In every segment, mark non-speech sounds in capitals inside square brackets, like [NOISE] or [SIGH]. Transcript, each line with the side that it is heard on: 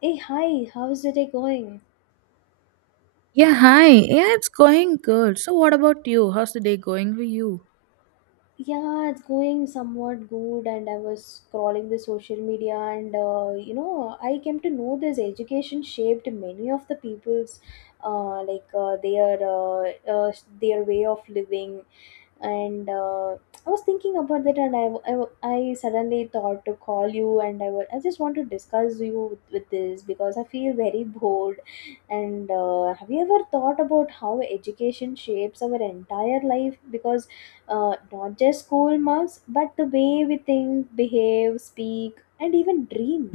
left: Hey, hi, how's the day going?
right: Yeah, hi. Yeah, it's going good. So, what about you? How's the day going for you?
left: Yeah, it's going somewhat good, and I was scrolling the social media, and I came to know this education shaped many of the people's, uh, like uh, their uh, uh, their way of living, and I was thinking about that, and I suddenly thought to call you, and I just want to discuss you with this because I feel very [LAUGHS] bored. And Have you ever thought about how education shapes our entire life? Because not just school marks, but the way we think, behave, speak, and even dream.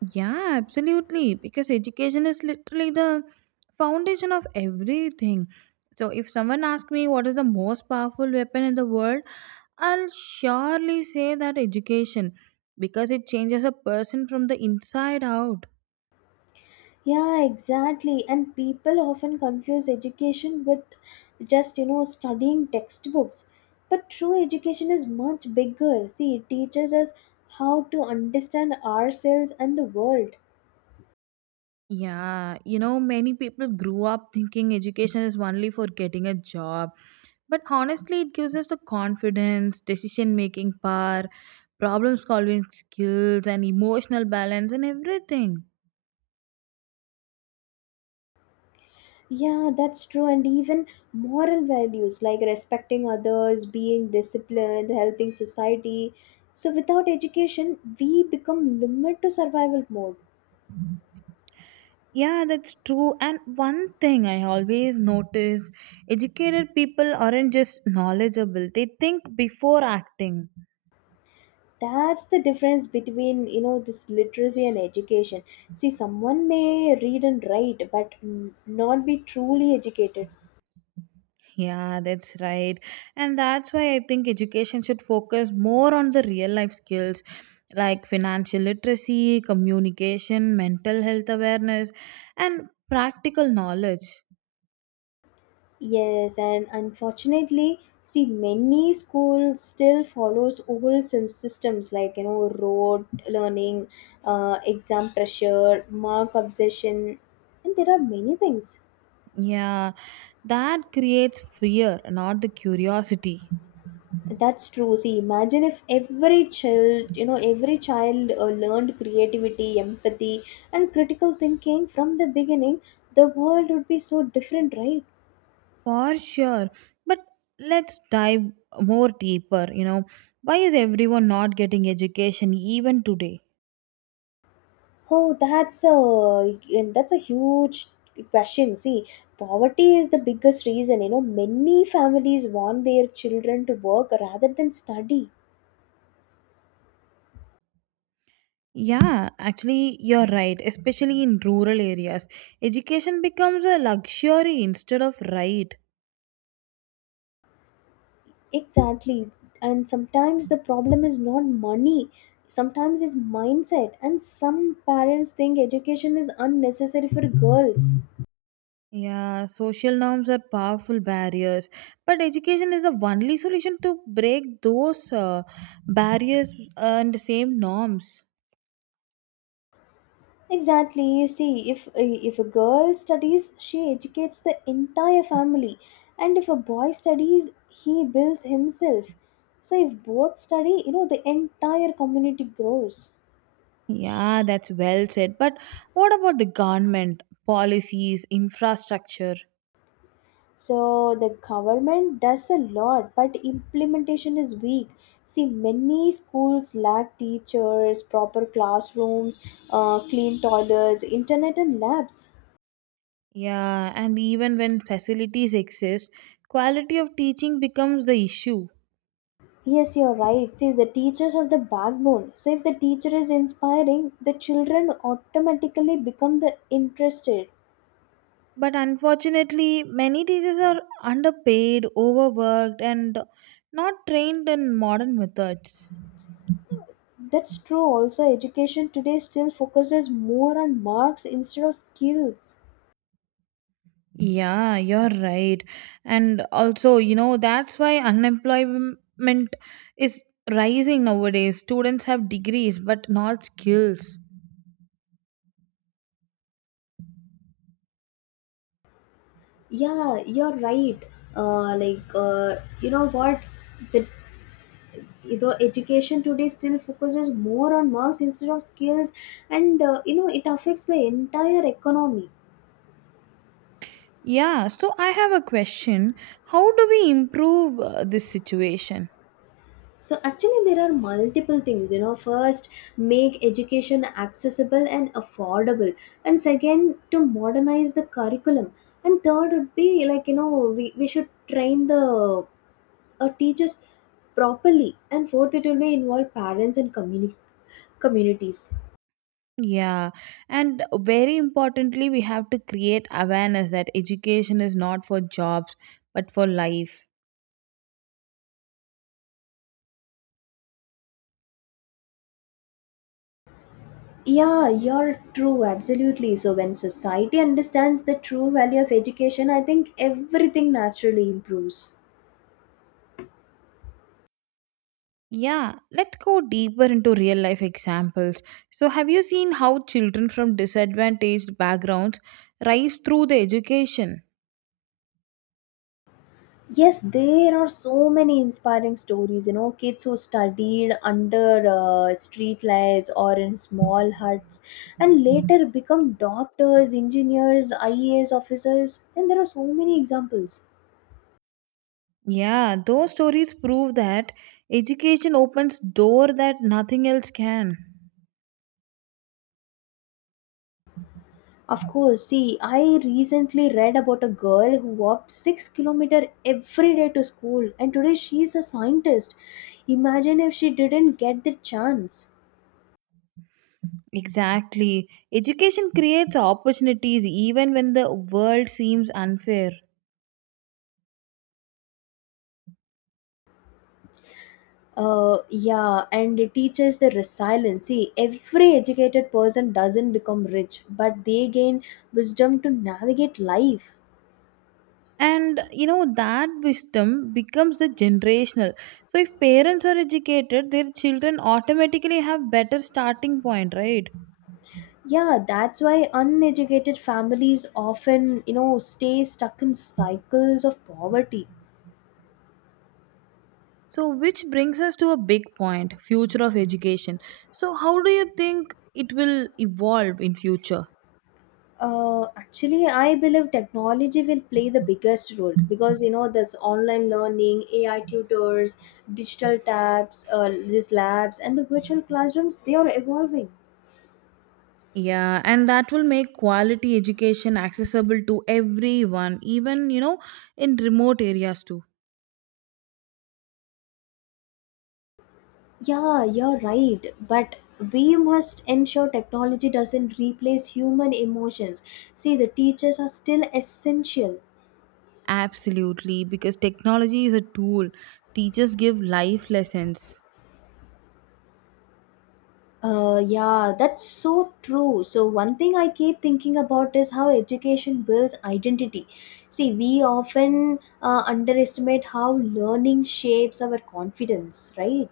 right: Yeah, absolutely. Because education is literally the foundation of everything. So, if someone asks me what is the most powerful weapon in the world, I'll surely say that education because it changes a person from the inside out.
left: Yeah, exactly. And people often confuse education with just, studying textbooks. But true education is much bigger. See, it teaches us how to understand ourselves and the world.
right: Yeah, you know, many people grew up thinking education is only for getting a job. But honestly, it gives us the confidence, decision making power, problem solving skills, and emotional balance, and everything.
left: Yeah, that's true. And even moral values like respecting others, being disciplined, helping society. So, without education, we become limited to survival mode.
right: Yeah, that's true. And one thing I always notice educated people aren't just knowledgeable, they think before acting.
left: That's the difference between, this literacy and education. See, someone may read and write, but not be truly educated.
right: Yeah, that's right. And that's why I think education should focus more on the real life skills like financial literacy, communication, mental health awareness, and practical knowledge.
left: Yes, and unfortunately, see, many schools still follows old systems like, you know, rote learning, exam pressure, mark obsession, and there are many things.
right: Yeah, that creates fear, not the curiosity.
left: That's true. See, imagine if every child, learned creativity, empathy, and critical thinking from the beginning. The world would be so different, right?
right: For sure. But let's dive more deeper. You know, why is everyone not getting education even today?
left: Oh, that's a huge question. See, poverty is the biggest reason. You know, many families want their children to work rather than study.
right: Yeah, actually, you're right. Especially in rural areas, education becomes a luxury instead of right.
left: Exactly, and sometimes the problem is not money. Sometimes it's mindset, and some parents think education is unnecessary for girls.
right: Yeah, social norms are powerful barriers, but education is the only solution to break those barriers and the same norms.
left: Exactly. You see, if a girl studies, she educates the entire family, and if a boy studies, he builds himself. So if both study, the entire community grows.
right: Yeah, that's well said. But what about the government, policies, infrastructure?
left: So the government does a lot, but implementation is weak. See, many schools lack teachers, proper classrooms, clean toilets, internet, and labs.
right: Yeah, and even when facilities exist, quality of teaching becomes the issue.
left: Yes, you're right. See, the teachers are the backbone. So if the teacher is inspiring, the children automatically become the interested.
right: But unfortunately, many teachers are underpaid, overworked, and not trained in modern methods.
left: That's true. Also, education today still focuses more on marks instead of skills.
right: Yeah, you're right. And also, you know, that's why unemployment is rising nowadays. Students have degrees but not skills.
left: Yeah, you're right. Uh, like, uh, you know what? The, the education today still focuses more on marks instead of skills, and you know, it affects the entire economy.
right: Yeah, so I have a question. How do we improve this situation?
left: So actually, there are multiple things. You know, first, make education accessible and affordable, and second, to modernize the curriculum, and third would be like, you know, we should train the teachers properly, and fourth it will be involve parents and communities.
right: Yeah, and very importantly, we have to create awareness that education is not for jobs but for life.
left: Yeah, you're true, absolutely. So when society understands the true value of education, I think everything naturally improves.
right: Yeah, let's go deeper into real life examples. So, have you seen how children from disadvantaged backgrounds rise through the education?
left: Yes, there are so many inspiring stories. You know, kids who studied under street lights or in small huts and later become doctors, engineers, IAS officers, and there are so many examples.
right: Yeah, those stories prove that education opens door that nothing else can.
left: Of course, see, I recently read about a girl who walked 6 kilometers kilometer every day to school and today she is a scientist. Imagine if she didn't get the chance.
right: Exactly. Education creates opportunities even when the world seems unfair.
left: Yeah, and it teaches the resilience. See, every educated person doesn't become rich, but they gain wisdom to navigate life.
right: And you know that wisdom becomes the generational, so if parents are educated their children automatically have better starting point, right?
left: Yeah, that's why uneducated families often, stay stuck in cycles of poverty.
right: So which brings us to a big point, future of education. So how do you think it will evolve in future?
left: Actually, I believe technology will play the biggest role because you know there's online learning, AI tutors, digital tabs, these labs, and the virtual classrooms. They are evolving.
right: Yeah, and that will make quality education accessible to everyone, even, you know, in remote areas too.
left: Yeah, you're right. But we must ensure technology doesn't replace human emotions. See, the teachers are still essential.
right: Absolutely, because technology is a tool, teachers give life lessons.
left: Yeah, that's so true. So, one thing I keep thinking about is how education builds identity. See, we often underestimate how learning shapes our confidence, right?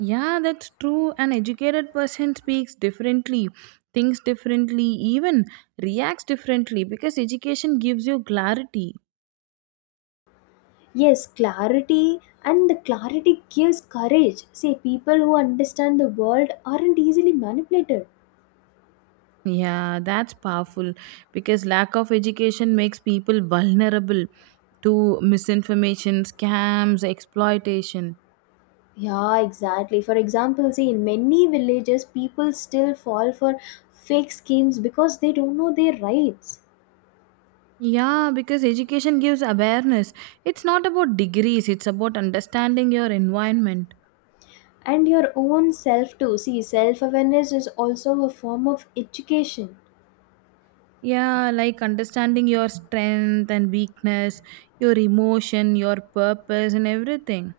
right: Yeah, that's true. An educated person speaks differently, thinks differently, even reacts differently because education gives you clarity.
left: Yes, clarity and the clarity gives courage. See, people who understand the world aren't easily manipulated.
right: Yeah, that's powerful because lack of education makes people vulnerable to misinformation, scams, exploitation.
left: Yeah, exactly. For example, see, in many villages, people still fall for fake schemes because they don't know their rights.
right: Yeah, because education gives awareness. It's not about degrees, it's about understanding your environment.
left: And your own self, too. See, self awareness is also a form of education
right: Yeah, like understanding your strength and weakness, your emotion, your purpose, and everything.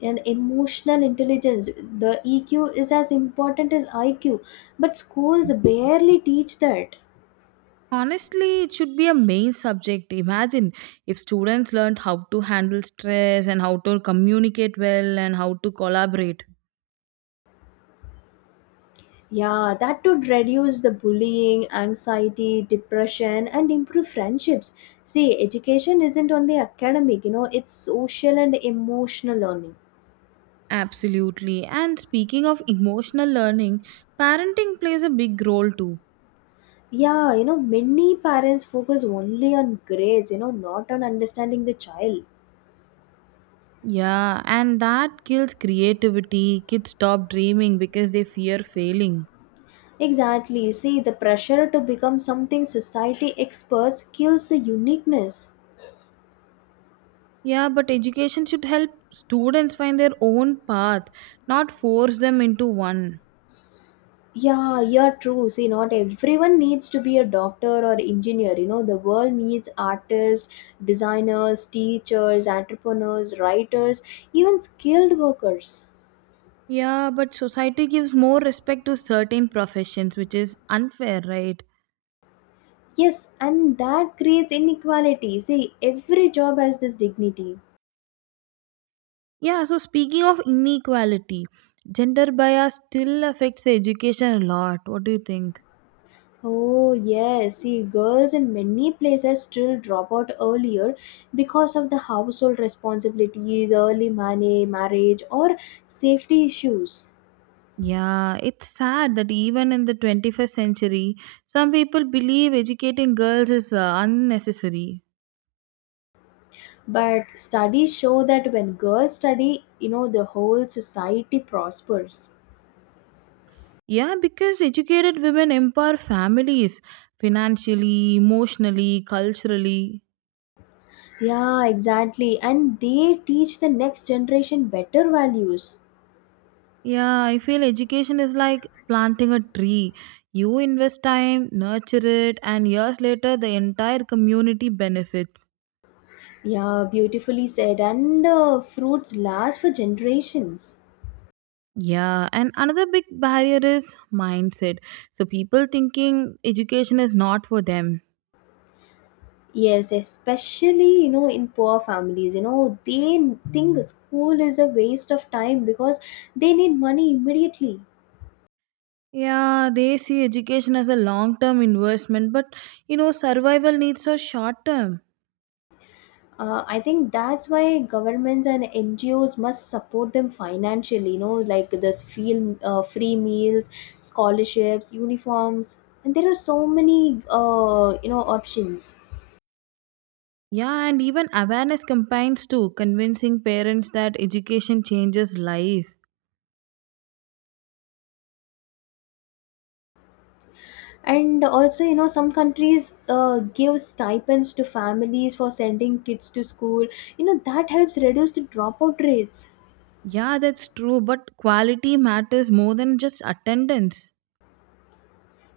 left: and emotional intelligence. The EQ is as important as IQ, but schools barely teach that.
right: Honestly, it should be a main subject. Imagine if students learned how to handle stress and how to communicate well and how to collaborate.
left: Yeah, that would reduce the bullying, anxiety, depression, and improve friendships. See, education isn't only academic, it's social and emotional learning.
right: Absolutely. And speaking of emotional learning, parenting plays a big role too.
left: Yeah, you know, many parents focus only on grades, not on understanding the child.
right: Yeah, and that kills creativity. Kids stop dreaming because they fear failing.
left: Exactly. See, the pressure to become something society experts kills the uniqueness.
right: Yeah, but education should help students find their own path, not force them into one.
left: Yeah, you're true. See, not everyone needs to be a doctor or engineer. You know, the world needs artists, designers, teachers, entrepreneurs, writers, even skilled workers.
right: Yeah, but society gives more respect to certain professions, which is unfair, right?
left: Yes, and that creates inequality. See, every job has this dignity.
right: Yeah, so speaking of inequality, gender bias still affects the education a lot. What do you think?
left: Oh, yes. See, girls in many places still drop out earlier because of the household responsibilities, early money, marriage, or safety issues.
right: Yeah, it's sad that even in the 21st century, some people believe educating girls is unnecessary.
left: But studies show that when girls study, you know, the whole society prospers.
right: Yeah, because educated women empower families financially, emotionally, culturally.
left: Yeah, exactly, and they teach the next generation better values.
right: Yeah, I feel education is like planting a tree. You invest time, nurture it, and years later, the entire community benefits.
left: Yeah, beautifully said, and the fruits last for generations.
right: Yeah, and another big barrier is mindset. So, people thinking education is not for them.
left: Yes, especially, you know, in poor families, you know, they think school is a waste of time because they need money immediately.
right: Yeah, they see education as a long term investment, but, you know, survival needs are short term.
left: I think that's why governments and NGOs must support them financially, you know, like this feel, free meals, scholarships, uniforms, and there are so many, options.
right: Yeah, and even awareness campaigns too, convincing parents that education changes life.
left: And also, you know, some countries give stipends to families for sending kids to school. You know, that helps reduce the dropout rates.
right: Yeah, that's true, but quality matters more than just attendance.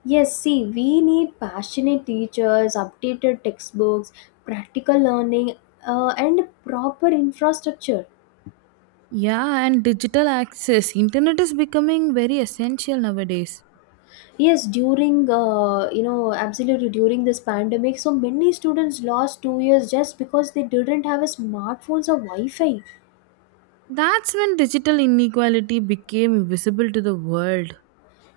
left: Yes, see, we need passionate teachers, updated textbooks, practical learning, and proper infrastructure.
right: Yeah, and digital access. Internet is becoming very essential nowadays.
left: Yes, during absolutely during this pandemic, so many students lost 2 years just because they didn't have a smartphones or Wi-Fi.
right: That's when digital inequality became visible to the world.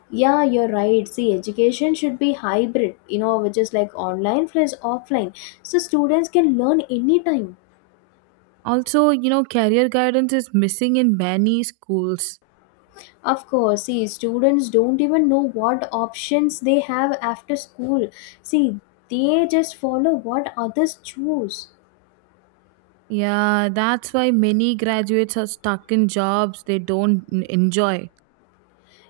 left: Yeah, you're right. See, education should be hybrid, which is like online plus offline, so students can learn anytime.
right: Also, you know, career guidance is missing in many schools.
left: Of course, see, students don't even know what options they have after school. See, they just follow what others choose.
right: Yeah, that's why many graduates are stuck in jobs they don't enjoy.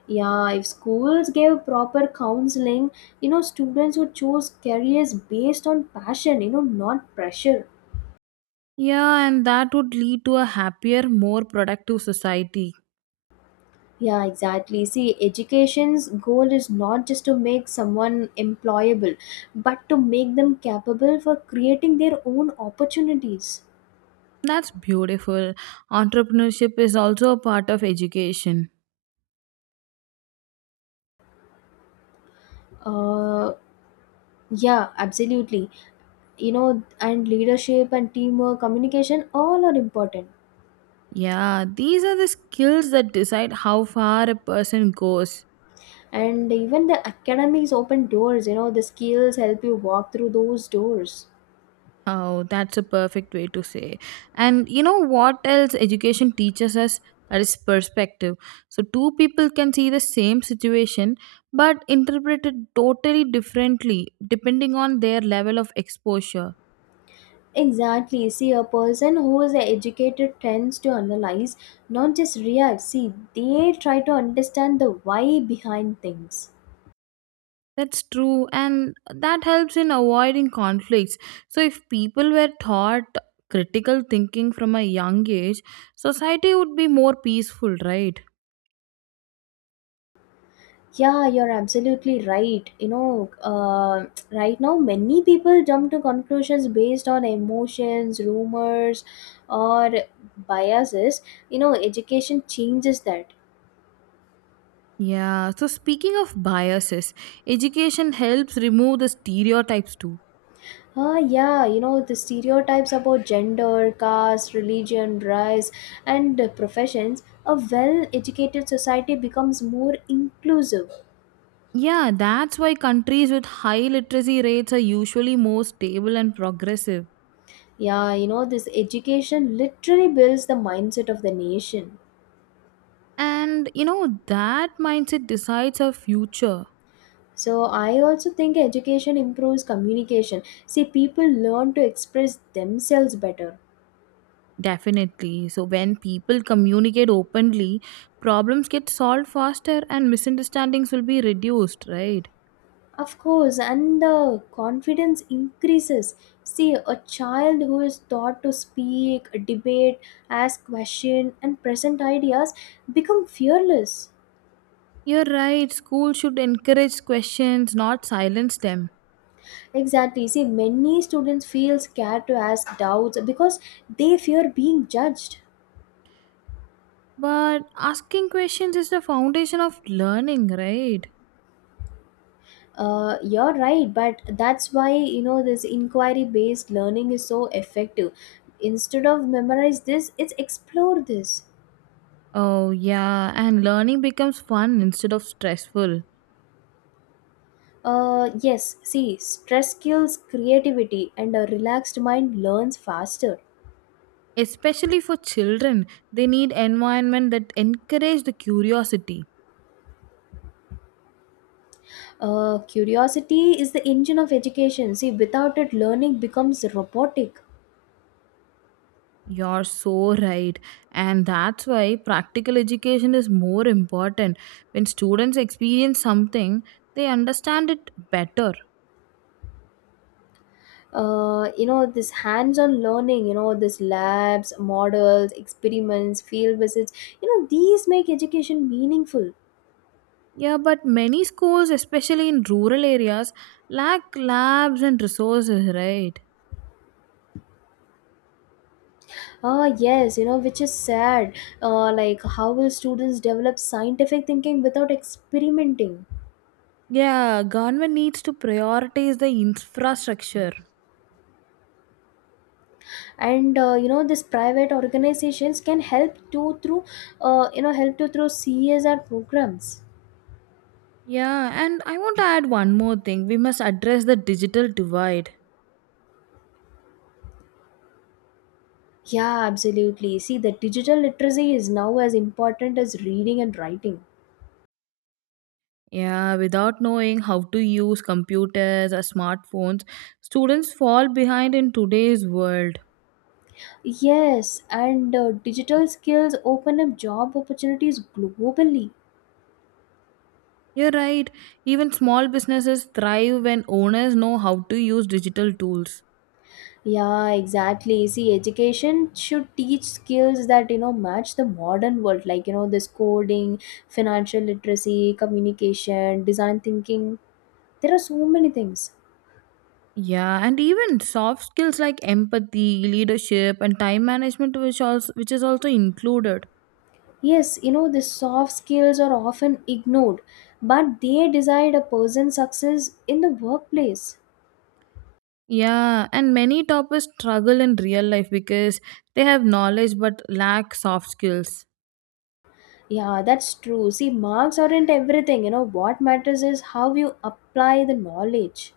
left: Yeah, if schools gave proper counseling, students would choose careers based on passion, not pressure.
right: Yeah, and that would lead to a happier, more productive society.
left: Yeah, exactly. See, education's goal is not just to make someone employable, but to make them capable for creating their own opportunities.
right: That's beautiful. Entrepreneurship is also a part of education.
left: Uh, yeah, absolutely. You know, and leadership and teamwork, communication, all are important.
right: Yeah, these are the skills that decide how far a person goes.
left: And even the academics open doors, the skills help you walk through those doors.
right: Oh, that's a perfect way to say. And you know what else education teaches us? That is perspective. So, two people can see the same situation but interpret it totally differently depending on their level of exposure.
left: Exactly. See, a person who is educated tends to analyze, not just react. See, they try to understand the why behind things.
right: That's true, and that helps in avoiding conflicts. So, if people were taught critical thinking from a young age, society would be more peaceful, right?
left: Yeah, you're absolutely right. Right now, many people jump to conclusions based on emotions, rumors, or biases. You know, education changes that.
right: Yeah, so speaking of biases, education helps remove the stereotypes too.
left: Ah, yeah, you know, the stereotypes about gender, caste, religion, race, and professions, a well educated society becomes more inclusive.
right: Yeah, that's why countries with high literacy rates are usually more stable and progressive.
left: Yeah, you know, this education literally builds the mindset of the nation.
right: And you know, that mindset decides our future.
left: So, I also think education improves communication. See, people learn to express themselves better.
right: Definitely. So when people communicate openly, problems get solved faster and misunderstandings will be reduced, right?
left: Of course, and the confidence increases. See, a child who is taught to speak, debate, ask questions, and present ideas become fearless.
right: You're right. School should encourage questions, not silence them.
left: Exactly. See, many students feel scared to ask doubts because they fear being judged.
right: But asking questions is the foundation of learning, right?
left: You're right, but that's why, you know, this inquiry-based learning is so effective. Instead of memorize this, it's explore this.
right: Oh, yeah. And learning becomes fun instead of stressful.
left: Yes, see, stress kills creativity and a relaxed mind learns faster.
right: Especially for children, they need environment that encourage the curiosity.
left: Curiosity is the engine of education. See, without it, learning becomes robotic.
right: You're so right. And that's why practical education is more important. When students experience something, they understand it better.
left: You know, this hands on learning, you know, this labs, models, experiments, field visits, these make education meaningful.
right: Yeah, but many schools, especially in rural areas, lack labs and resources, right?
left: Ah, yes, you know, which is sad. How will students develop scientific thinking without experimenting?
right: Yeah, government needs to prioritize the infrastructure.
left: And you know these private organizations can help to through help to through CSR programs.
right: Yeah, and I want to add one more thing. We must address the digital divide.
left: Yeah, absolutely. See, the digital literacy is now as important as reading and writing.
right: Yeah, without knowing how to use computers or smartphones, students fall behind in today's world.
left: Yes, and digital skills open up job opportunities globally.
right: You're right. Even small businesses thrive when owners know how to use digital tools.
left: Yeah, exactly. See, education should teach skills that, you know, match the modern world, like, you know, this coding, financial literacy, communication, design thinking, there are so many things.
right: Yeah, and even soft skills like empathy, leadership, and time management, which is also included.
left: Yes, you know, the soft skills are often ignored, but they decide a person's success in the workplace.
right: Yeah, and many toppers struggle in real life because they have knowledge but lack soft skills.
left: Yeah, that's true. See, marks aren't everything. You know, what matters is how you apply the knowledge.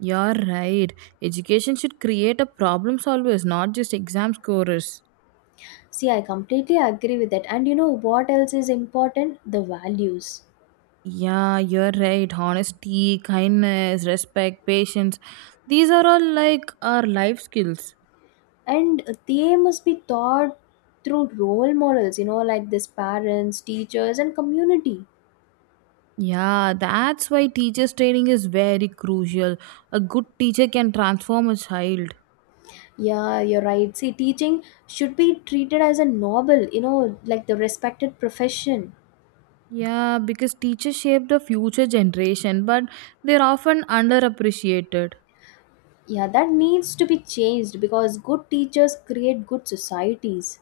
right: You're right. Education should create a problem solvers, not just exam scorers.
left: See, I completely agree with that. And you know what else is important? The values.
right: Yeah, you're right. Honesty, kindness, respect, patience. These are all like our life skills.
left: And they must be taught through role models, like this parents, teachers, and community.
right: Yeah, that's why teachers' training is very crucial. A good teacher can transform a child.
left: Yeah, you're right. See, teaching should be treated as a noble, like the respected profession.
right: Yeah, because teachers shape the future generation, but they're often underappreciated.
left: Yeah, that needs to be changed because good teachers create good societies.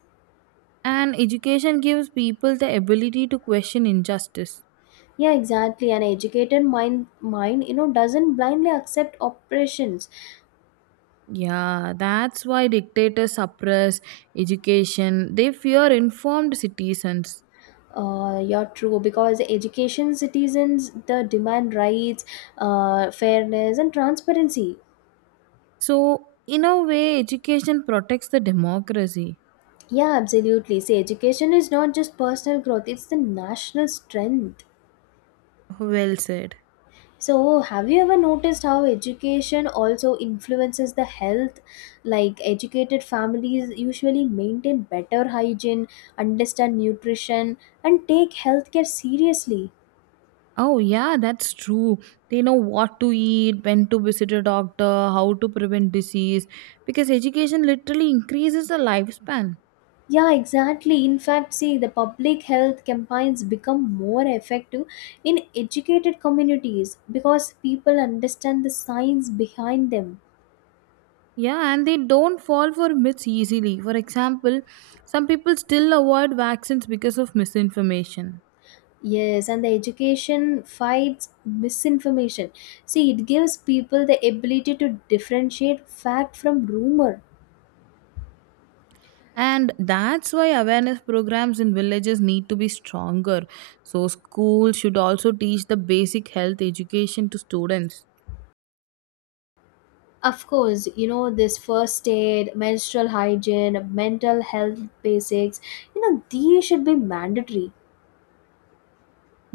right: And education gives people the ability to question injustice.
left: Yeah, exactly. An educated mind, you know, doesn't blindly accept oppressions.
right: Yeah, that's why dictators suppress education. They fear informed citizens.
left: You're true because education citizens the demand rights, fairness, and transparency.
right: So, in a way, education protects the democracy.
left: Yeah, absolutely. See, education is not just personal growth; it's the national strength.
right: Well said.
left: So, have you ever noticed how education also influences the health? Like, educated families usually maintain better hygiene, understand nutrition, and take healthcare seriously.
right: Oh, yeah, that's true. They know what to eat, when to visit a doctor, how to prevent disease, because education literally increases the lifespan.
left: Yeah, exactly. In fact, see, the public health campaigns become more effective in educated communities because people understand the science behind them.
right: Yeah, and they don't fall for myths easily. For example, some people still avoid vaccines because of misinformation.
left: Yes, and the education fights misinformation. See, it gives people the ability to differentiate fact from rumor.
right: And that's why awareness programs in villages need to be stronger. So, schools should also teach the basic health education to students.
left: Of course, this first aid, menstrual hygiene, mental health basics. These should be mandatory.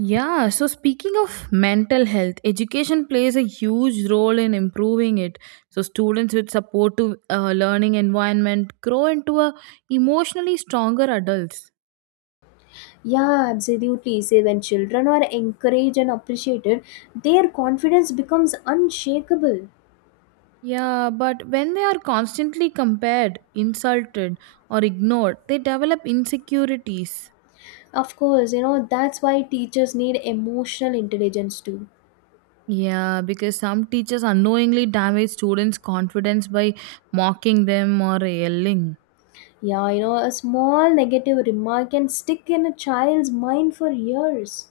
right: Yeah, so speaking of mental health, education plays a huge role in improving it. So, students with supportive learning environment grow into a emotionally stronger adults.
left: Yeah, absolutely. See, when children are encouraged and appreciated, their confidence becomes unshakable.
right: Yeah, but when they are constantly compared, insulted, or ignored, they develop insecurities.
left: Of course, that's why teachers need emotional intelligence too.
right: Yeah, because some teachers unknowingly damage students' confidence by mocking them or yelling.
left: Yeah, a small negative remark can stick in a child's mind for years.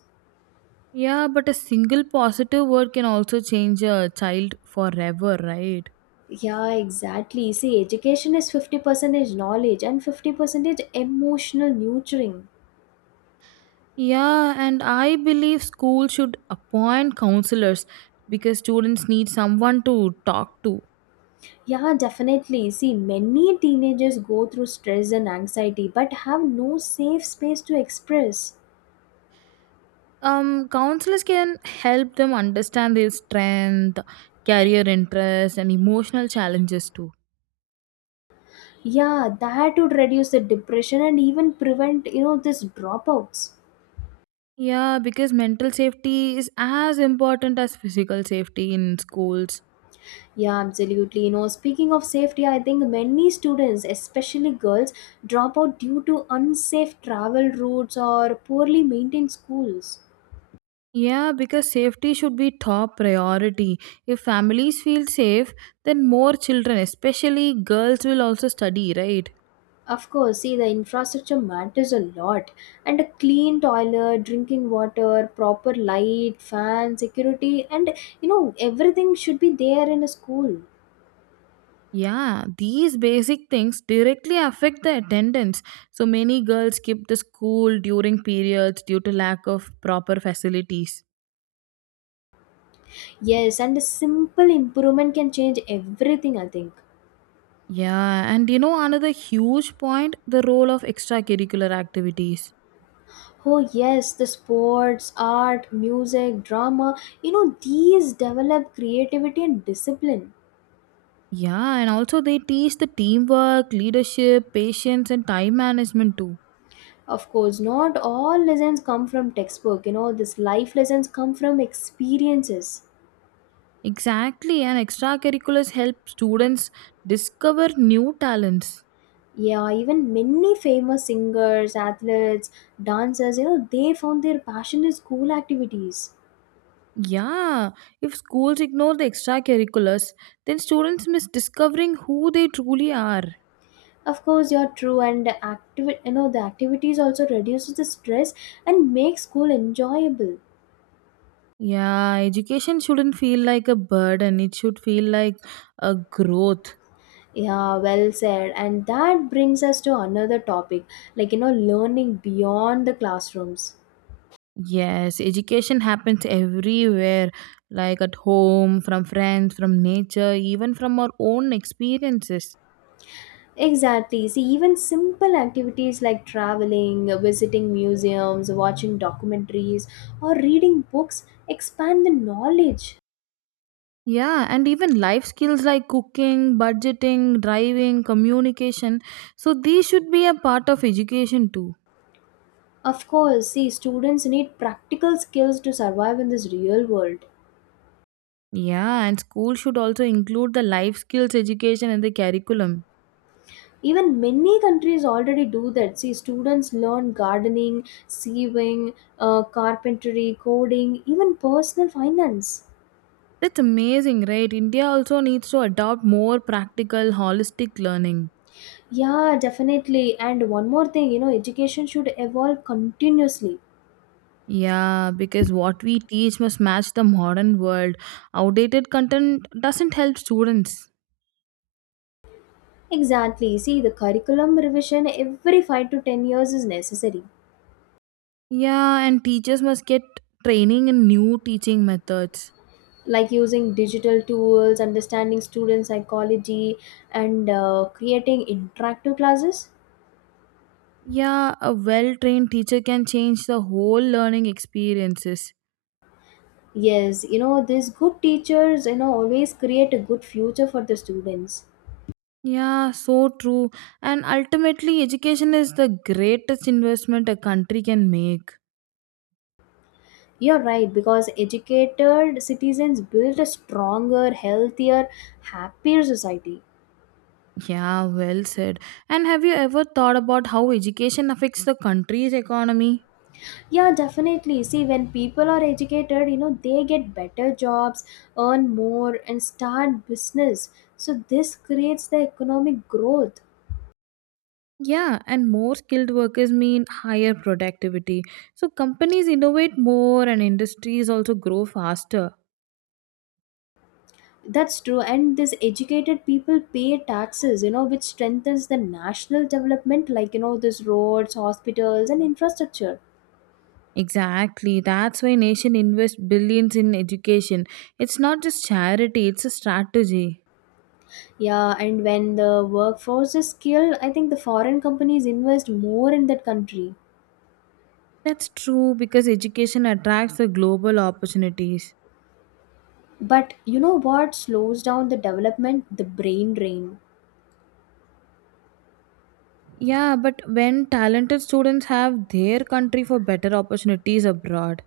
right: Yeah, but a single positive word can also change a child forever, right?
left: Yeah, exactly. See, education is 50% knowledge and 50% emotional nurturing.
right: Yeah, and I believe school should appoint counselors because students need someone to talk to.
left: Yeah, definitely. See, many teenagers go through stress and anxiety but have no safe space to express.
right: Counselors can help them understand their strength, career interests, and emotional challenges too.
left: Yeah, that would reduce the depression and even prevent this dropouts.
right: Yeah, because mental safety is as important as physical safety in schools.
left: Yeah, absolutely. Speaking of safety, I think many students, especially girls, drop out due to unsafe travel routes or poorly maintained schools.
right: Yeah, because safety should be top priority. If families feel safe, then more children, especially girls, will also study, right?
left: Of course, see, the infrastructure matters a lot. And a clean toilet, drinking water, proper light, fan, security, and everything should be there in a school.
right: Yeah, these basic things directly affect the attendance. So many girls skip the school during periods due to lack of proper facilities.
left: Yes, and a simple improvement can change everything, I think.
right: Yeah, and you know another huge point, the role of extracurricular activities.
left: Oh, yes, the sports, art, music, drama. These develop creativity and discipline.
right: Yeah, and also they teach the teamwork, leadership, patience, and time management too.
left: Of course, not all lessons come from textbook. This life lessons come from experiences.
right: Exactly, and extracurriculars help students discover new talents.
left: Yeah, even many famous singers, athletes, dancers. They found their passion in school activities.
right: Yeah, if schools ignore the extracurriculars, then students miss discovering who they truly are.
left: Of course, you're true, and the activities also reduces the stress and makes school enjoyable.
right: Yeah, education shouldn't feel like a burden, it should feel like a growth.
left: Yeah, well said. And that brings us to another topic, learning beyond the classrooms.
right: Yes, education happens everywhere, like at home, from friends, from nature, even from our own experiences.
left: Exactly. See, even simple activities like traveling, visiting museums, watching documentaries, or reading books expand the knowledge.
right: Yeah, and even life skills like cooking, budgeting, driving, communication. So, these should be a part of education too.
left: Of course, see, students need practical skills to survive in this real world.
right: Yeah, and school should also include the life skills education in the curriculum.
left: Even many countries already do that. See, students learn gardening, sewing, carpentry, coding, even personal finance.
right: That's amazing, right? India also needs to adopt more practical, holistic learning.
left: Yeah, definitely. And one more thing, education should evolve continuously.
right: Yeah, because what we teach must match the modern world. Outdated content doesn't help students.
left: Exactly. See, the curriculum revision every 5 to 10 years is necessary.
right: Yeah, and teachers must get training in new teaching methods.
left: Like using digital tools, understanding student psychology, and creating interactive classes.
right: Yeah, a well trained teacher can change the whole learning experiences.
left: Yes, these good teachers always create a good future for the students.
right: Yeah, so true. And ultimately, education is the greatest investment a country can make.
left: You're right, because educated citizens build a stronger, healthier, happier society.
right: Yeah, well said. And have you ever thought about how education affects the country's economy?
left: Yeah, definitely. See, when people are educated, they get better jobs, earn more, and start business. So, this creates the economic growth.
right: Yeah, and more skilled workers mean higher productivity. So companies innovate more and industries also grow faster.
left: That's true, and these educated people pay taxes, which strengthens the national development, like these roads, hospitals, and infrastructure.
right: Exactly. That's why nation invests billions in education. It's not just charity, it's a strategy.
left: Yeah, and when the workforce is skilled, I think the foreign companies invest more in that country.
right: That's true because education attracts the global opportunities.
left: But you know what slows down the development? The brain drain.
right: Yeah, but when talented students have their country for better opportunities abroad.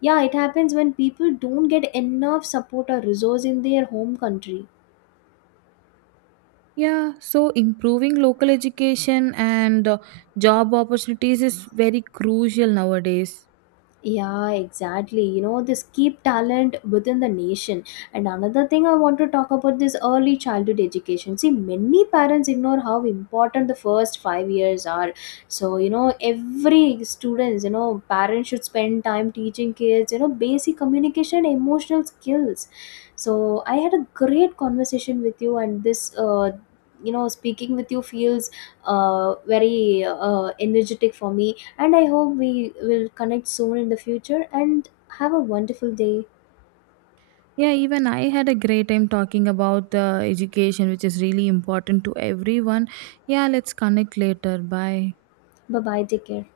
left: Yeah, it happens when people don't get enough support or resource in their home country.
right: Yeah, so improving local education and job opportunities is very crucial nowadays.
left: Yeah, exactly. This keep talent within the nation. And another thing I want to talk about this early childhood education. See, many parents ignore how important the first 5 years are. So, every students, parents should spend time teaching kids basic communication, emotional skills. So I had a great conversation with you, and this speaking with you feels very energetic for me, and I hope we will connect soon in the future and have a wonderful day.
right: Yeah, even I had a great time talking about the education, which is really important to everyone. Yeah, let's connect later. Bye.
left: Bye bye. Take care.